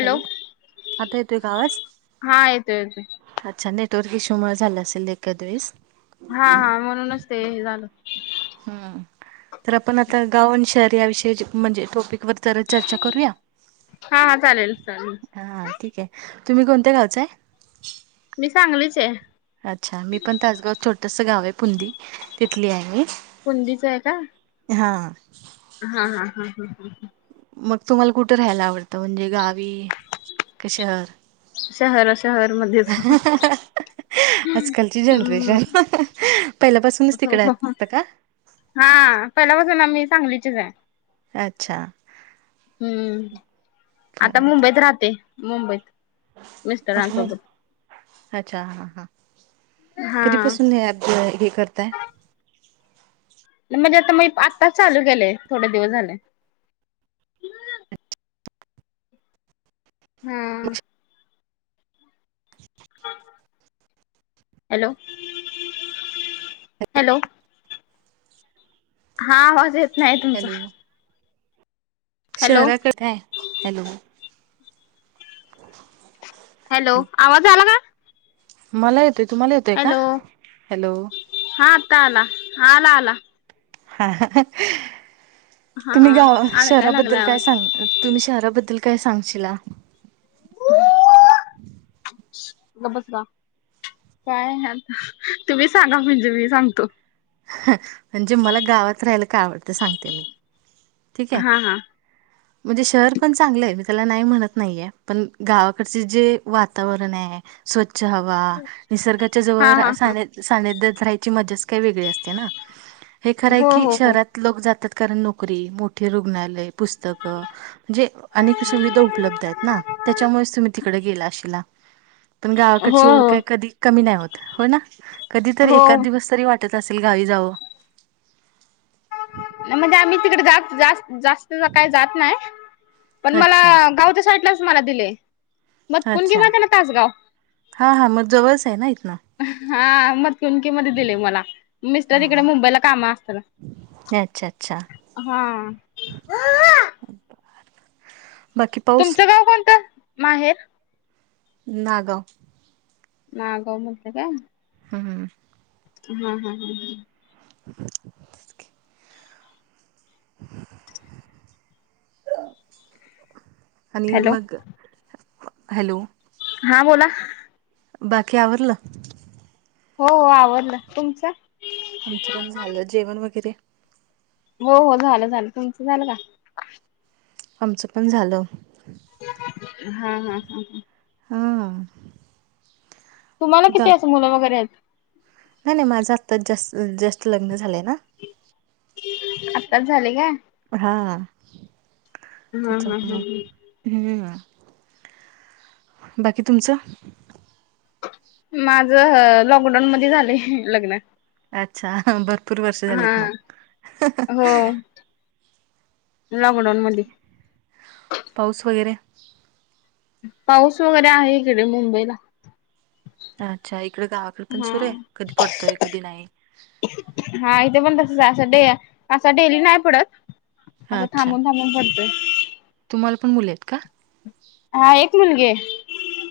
Hello! आता येतोय का आवाज? हा येतोय येतोय अच्छा नेटवर्क इश्यूमुळे झालं असेल एखाद वेळेस. हां हां म्हणूनच ते हे झालं हम्म. तर आपण आता गाव आणि शहर या विषयी म्हणजे टॉपिक वर जरा चर्चा करूया? हां हां चालेल चालेल. हां ठीक आहे, तुम्ही कोणत्या गावच आहे? मी सांगलीची आहे. अच्छा! मी पण तासगाव छोटस गाव आहे पुनदी तिथली आहे. पुनदी चे आहे का? हां. हां हां हां हां हां हां. मग तुम्हाला कुठे राहायला आवडतं म्हणजे गावी की शहर? शहर, शहर मध्येच. आजकालची हम्म जनरेशन पहिल्यापासूनच तिकडे राहत होता का? हां पहिल्यापासून आम्ही सांगलीचीच आहे. अच्छा हम्म आता मुंबईत राहते मुंबईत. अच्छा मग मिस्टरांसोबत अच्छा हां हां हा कधीपासून हे ॲप हे हे करताय म्हणजे आता मी आत्ताच चालू केलंय थोडे दिवस झाले. हम्म. हॅलो! हॅलो! हां आवाज येत नाहीये तुमचा. हॅलो हॅलो शहराकडे काय? हॅलो! [inaudible] हॅलो! आवाज आला का? मला येतोय तुम्हाला येतोय का? हॅलो! हां आत्ता आला, हां आला आला. हा तुम्ही हा गाव अडकाय लागला शहराबद्दल काय आवाज सांग तुम्ही शहराबद्दल काय सांगशीला? तु गप्प बस गं! काय आहे आता तुम्ही सांगा म्हणजे मी सांगतो. म्हणजे मला गावात राहायला का आवडते सांगते मी. ठीक आहे! हा हा [inaudible] म्हणजे शहर पण चांगलं आहे मी त्याला नाही म्हणत नाहीये पण गावाकडचे जे वातावरण आहे. स्वच्छ हवा. निसर्गाच्या हा जवळ हा हा साने सानिध्यात राहायची मजाच काही वेगळी असते. हे खर हो की हो हो शहरात लोक जातात कारण नोकरी, मोठी रुग्णालय पुस्तकं. जे अनेक सुविधा उपलब्ध आहेत ना त्याच्यामुळेच तुम्ही तिकडे गेला अशिला. पण गावाकडची हो ओढ हो कधी कमी नाही होत हो ना. कधी तरी हो एकाच दिवस तरी वाटत अस गावी जावं. म्हणजे आम्ही तिकडे जास् जास् जास् तस काय जात नाही. पण मला अच्छा. गावच्या साइटला मला दिले. मग कुंनगी अच्छा मध्ये ना तासगाव. हा हा मग जवळच आहे ना इथनं. हा मकुंकी मध्ये दिले मला. मिस्टर इकडे हा. मुंबईला काम असत. अचछा अच्छा! हा. [unintelligible] पाऊस तुमचं गाव कोणतं? माहेर. नागाव. नागाव म्हटलं काय? हा. हा हा हा हा. तेच की. आणि हॅलो मग. हॅलो. हा बोला. बाकी आवरल? हो हो आवरल. तुमचं? आमचं पण झालं. जेवण वगैरे? हो हो झालं झालं. तुमचं झालं का? आमचं पण झालं. हा हा हा. हा. तुम्हाला गा किती अस मुलं वगैरे आहेत? नाही नाही माझं आत्ता जस्ट जस्ट लग्न झालंय ना. आताच झाले काय? हा. हा हा हा त्याच्यामुळे. हा. हम्म, बाकी तुमचं? माझं लॉकडाऊन मध्ये झालंय लग्न. अच्छा! भरपूर वर्ष हा झालीत मग. हो लॉकडाऊन मध्ये. पाऊस वगैरे? पाऊस वगैरे आहे इकडे मुंबईला. अच्छा! इकडे गावाकडे पण हा सुरू आहे कधी पडतोय कधी नाही. हा इथे पण तसच असं डे असं डेली नाही पडत असं अच्छा थांबून थांबून पडतोय. तुम्हाला पण मुले आहेत का? हा एक मुलगीय.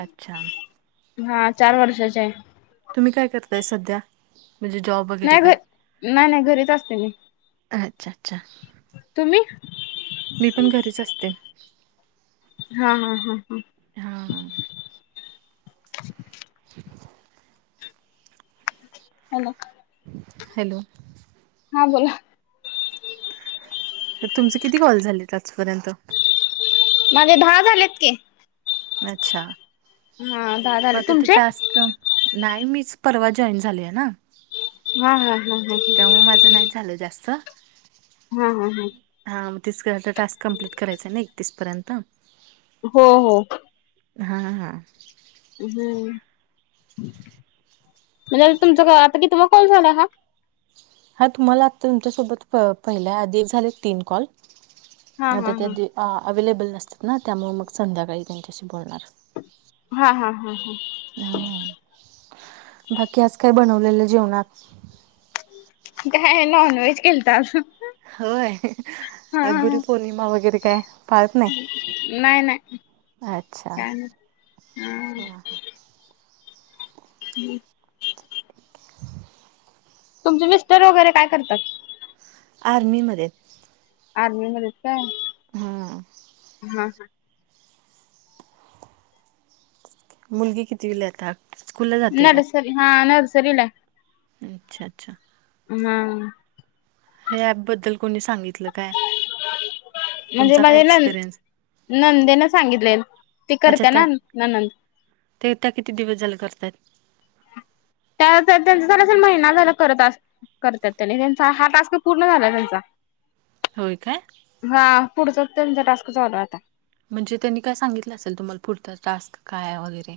अच्छा! हा चार वर्षाची हाय. तुम्ही काय करताय सध्या? म्हणजे जॉब. वगैरे नाही घ, काय नाही नाही घरीच असतोय मी. अच्छा! अच्छा! तुम्ही.? मी पण घरीच असते. हा हा हा हा. हा [inaudible] हॅलो! हॅलो! हा‌ बोला. मग तुमचे किती कॉल झालेत आजपर्यंत? माझे दहा झालेत की. अच्छा! हा दहा मग झाले आता ते तुमचे टास् क, नाही मीच परवा जॉईन झाले आहे ना. हा हा हा हा. त्यामुळं माझं नाही झालं जास्त. हा हा हा. हा मग तेच की आता काॅलचा टास्क कंप्लीट करायचां ना एकतीस पर्यंत. हो हो. हां हां. हम्म,, म्हणजे तुमचं आता कितवा कॉल झाला हा? हा तुम्हाला आता तुमच्यासोबत पहिलाय, आधी झालेत तीन कॉल. हा आता हा हा त्यातली अवे्लेबल नसतात ना, त्यामुळे मग संध्याकाळी त्यांच्याशी बोलणार. हा हा हा हा. हम्म, बाकी आज काय बनवलेलं जेवणात? काय नॉन व्हेज केलतं आज. होय,, हा अआज गुरी हा पौर्णिमा वगैरे काय.? पाळत नाही. नाही नाही अच्छा! काय नाही हा ह. [inaudible] तुमचे मिस्टर वगैरे काय करतात? आर्मीमध्ये यत. आर्मीमध्ये यत काय? हां. हा हा. मुलगी कितविला आहे आता? स्कूलला जाते काय नरसरी हा नरसरीलाय. अच्छा अच्छा. हां. हे ॲपबद्दल कोणी सांगितलं काय? म्हणजे तुमचा काय माझे नंद एक्सपिरियन्स नंदे ना सांगितलय, ते अच्छा करत्या ना त्या ननंद. ते त्या किती दिवस जालं करतात? त्यां त्यांच झालं असलं महिना झालां करतांत करतांत त्यांनी त्यांचा हात पूर्ण झालां त्यांचा होयं कायं हां पुढचां त्यांचा टास्कं चालूं आंता म्हणजे त्यांनी कायं सांगितलं असेल तुम्हांला पुढचां टॅक्स कायं आहे वगैरें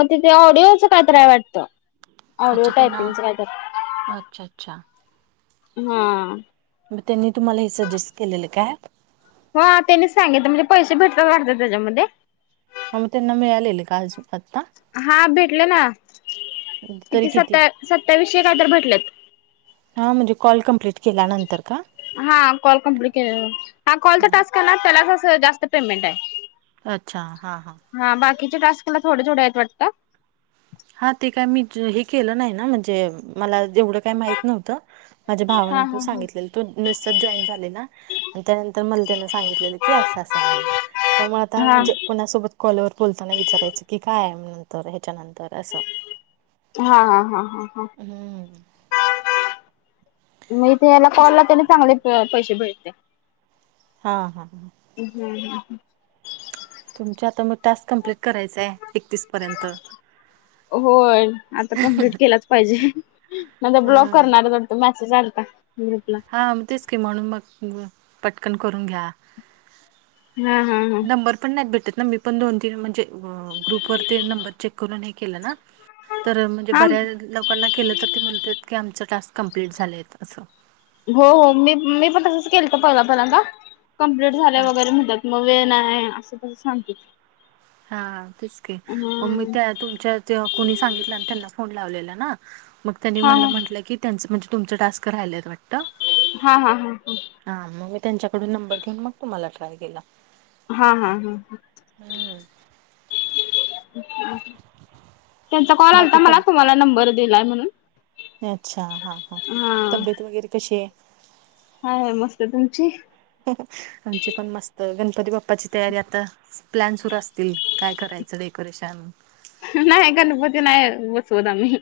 मंग ते ऑडिओ कांहींतरी आहे वाटतं ऑडिओ अच्छा ते नां टायपिंगच कायतर अच्छा अच्छा हां आं मंग त्यांनी तुम्हांला हे सजेस्ट केलेलं कायं हो त्यांनीच सांगित म्हणजे पैसे भेटतांत वाटते त्यांच्यामध्ये आं मंग ते त्यां नां मिळालेले कां आंज हां भेटलं नां किती सता सत्तावीसशे कायं तरं भेटलेत हां म्हणजे कॉल कमप्लीट केल्यानंतर कां हां कॉल कम्प्लीट केल्यानंतर हां कॉलचां हा. टास्कं करणारं त्यांलाचं जास्तं पेमेंट आहे अच्छा हां हां बाकीच्यां टास्कंला थोडं थोड्यां आहेतं वाटतं हां ते कायं मी हे केलं नाहीं नां म्हणजे मलां जेवढं कांहीं माहित नव्हतं माझ्यां हा भावालां पणं हा हा सांगितलेलं तो नुस्यातांस जॉईन झालेला आणि त्यांनंतर मलां त्यानं सांगितलेलं की असं असं आहे म्हणूंन त्यांमुळे आंता हा म्हणजे कोणांसोबतं कॉलवरं बोलंतानां विचारायचं की कायं नंतर ह्यांच्यानंतर असं हां हां हां हम्म मंग यां तेच कॉललां तरी चांगले पैसे भेटले हां हम्मं तुमच्यां आंता मगं टास्कं कंप्लीट करायचं आहे एकतीस पर्यंत होयं आंता कमप्लीट केलां चं पाहिजे नंतर ब्लॉक हा. करणारं चं मेसेज आलतां ग्रुपलां हां मंग तेचं की म्हणूंन मंग पटकंन करूंन घ्या हम्मं हम्मं नंबर पणं नाहींत भेटतं नां मी पणं दोन तीनं म्हणजे ग्रुप वरं ते नंबर चेक करूंन हे केलं नां तरं म्हणजे हा बऱ्यां लोकांना केलं तरं ते बोलतं की आमचं टास्कं कंप्लीट झालंय असं हो हो मी मी पणं तसंच केलं तरं पहिलं पल्यादां कम्प्लीट झाल्यां हा वगैरें म्हटलं मंग वेळं नाहीं असं तझं सांगते हां तेचं की मं मी हम्म त्यां तुमचं कोणी सांगित त्यांना फोन लांवलेना मं त्यांनी हा मलां म्हटलं की त्यांचं म्हणजे तुमचं टास्कं राहियलांत वाटतं हां हां हां मंग मी त्यांच्याकडूंन नंबर घेऊंन मगं तुम्हांला ट्राय केलां हां हां हां. त्यांचा कॉल आलंता बाकी मलां तब तुम्हांला नंबर दिलांय म्हणूंन. अच्छा हां हां तब्येत वगैरें कशी आहे? आहे आहे मस्तं तुमची? आमची पणं मस्तं गणपती बाप्पांची तयारी आंता. प्लॅन सुरूं असतील कायं करायचं डेकोरेशन. नाहीं गणपती नाहीं बसवंत आम्हीं.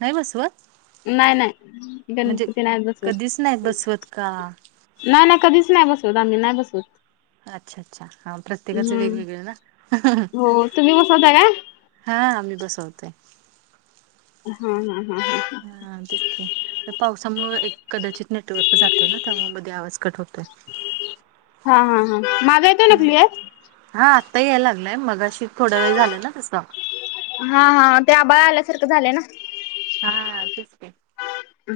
नाही बसवत? नाही नाही म्हणजे गणपती नाहीस कधीच नाही बसवत. का? नाही नाही कधीच नाही बसवत आम्ही नाही बसवत. अच्छा अच्छा हा, प्रत्येकाच हम्म वेगवेगळे ना. हो तुम्ही बसवता काय? हा, आम्ही बसवतेय. हम्म हम्म हम्म, हा, ठीके पावसामुळे एक कदाचित नेटवर्क जातय ना त्यामुळे मध्ये आवाज कट होतो. हा हा हा, माझा येतो ना हम्म. क्लिअर. हा, आत्ता येईला लागलाय मगाशी थोड्या वेळ झालं ना तसं. हा हा, ते आभाळ आल्यासारखं झालंय ना. हा हा तेच की,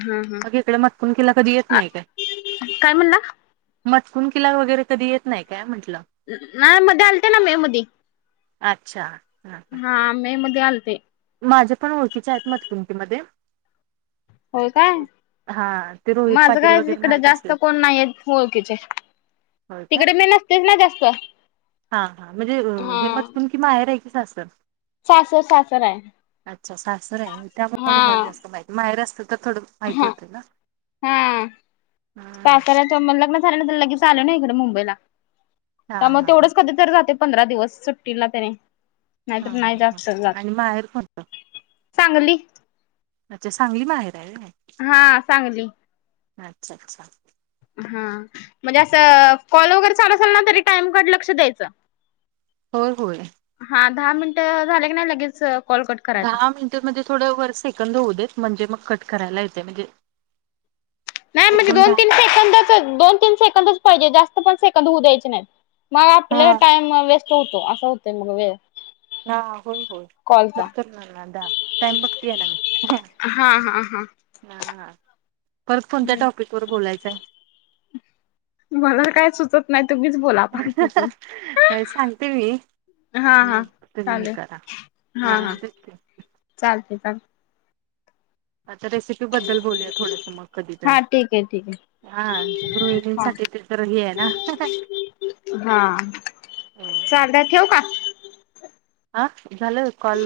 हा हा. अग [unintelligible] इकडे मातकण कधी नाही काय. काय म्हणला? मटकून किला वगैरे कधी येत नाही काय म्हटलं? नाही मध्ये आलते ना मे मध्ये. अच्छा हा, हा, मे मध्ये आलेथे. माझ्या पण ओळखीचे आहेत मध्ये [unintelligible] तुमती मध्ये. होय काय हा ते रोहित माझं पाटील काय वगैरे इकड माहित जास्त असेल कोण नाहीय ओळखीचे. होय काय तिकडे मी नसतेच ना जास्त हा, कि, माहेर आहे की, सासर. सासर सासर आहे अच्छा सासर आहे त्यामुळे हा तुम्हाला जास्त माहिती माहेर असत तर थोडं. माहिती हा होता ना. हा, हा पाखराचा मग लग्न झालं तर लगेच आलो ना इकडे मुंबईला. त्यामुळेग हा हा हा तेवढंच कधी तरी जाते पंधरा दिवस सुट्टी ना त्याने. हा नाहीतर नाही हा हा जास्त आणि माहेर कोणतं चांगली. अच्छा सांगली माहेर आहे वय. हा, सांगली. अच्छा अच्छा. हा, म्हणजे असं कॉल वगैरे चालू असल ना तरी टाइमकड लक्ष द्यायचं. होय होय. हा, दहा मिनट झाले की, नाही लगेच. कॉल कट करायचा. दहा मिनिटेमध्ये थोडं वर सेकंद होऊ देत म्हणजे मग कट करायला येते म्हणजे. नाही म्हणजे एकदम दोन दहा तीन सेकंदच दोन तीन सेकंदच पाहिजे जास्त पण सेकंद होऊ द्यायचे नाही. मग हा आपला टाइम वेस्ट होतो असं होत मग वेळ. हा हा, बोल बोल कॉलचा. कट करना आता टाइम बघते आहे मी. हा हा हा, हा हा, परत कोणत्या टॉपिक वर बोलायचंय? मला काय सुचत. नाही तुम्हीच बोला आता तिथून. नाय सांगते मी. हा हा मग तुम्ही चालेल करा हा तेच की, चालते चाल. आता रेसिपी बद्दल बोलूया थोडंसं मग कधी तर. हा ठीक आहे ठीक आहे. हा, हा गृहिणींसाठी त तरही आहे ना. चालते ठेऊ का. ह झालं कॉल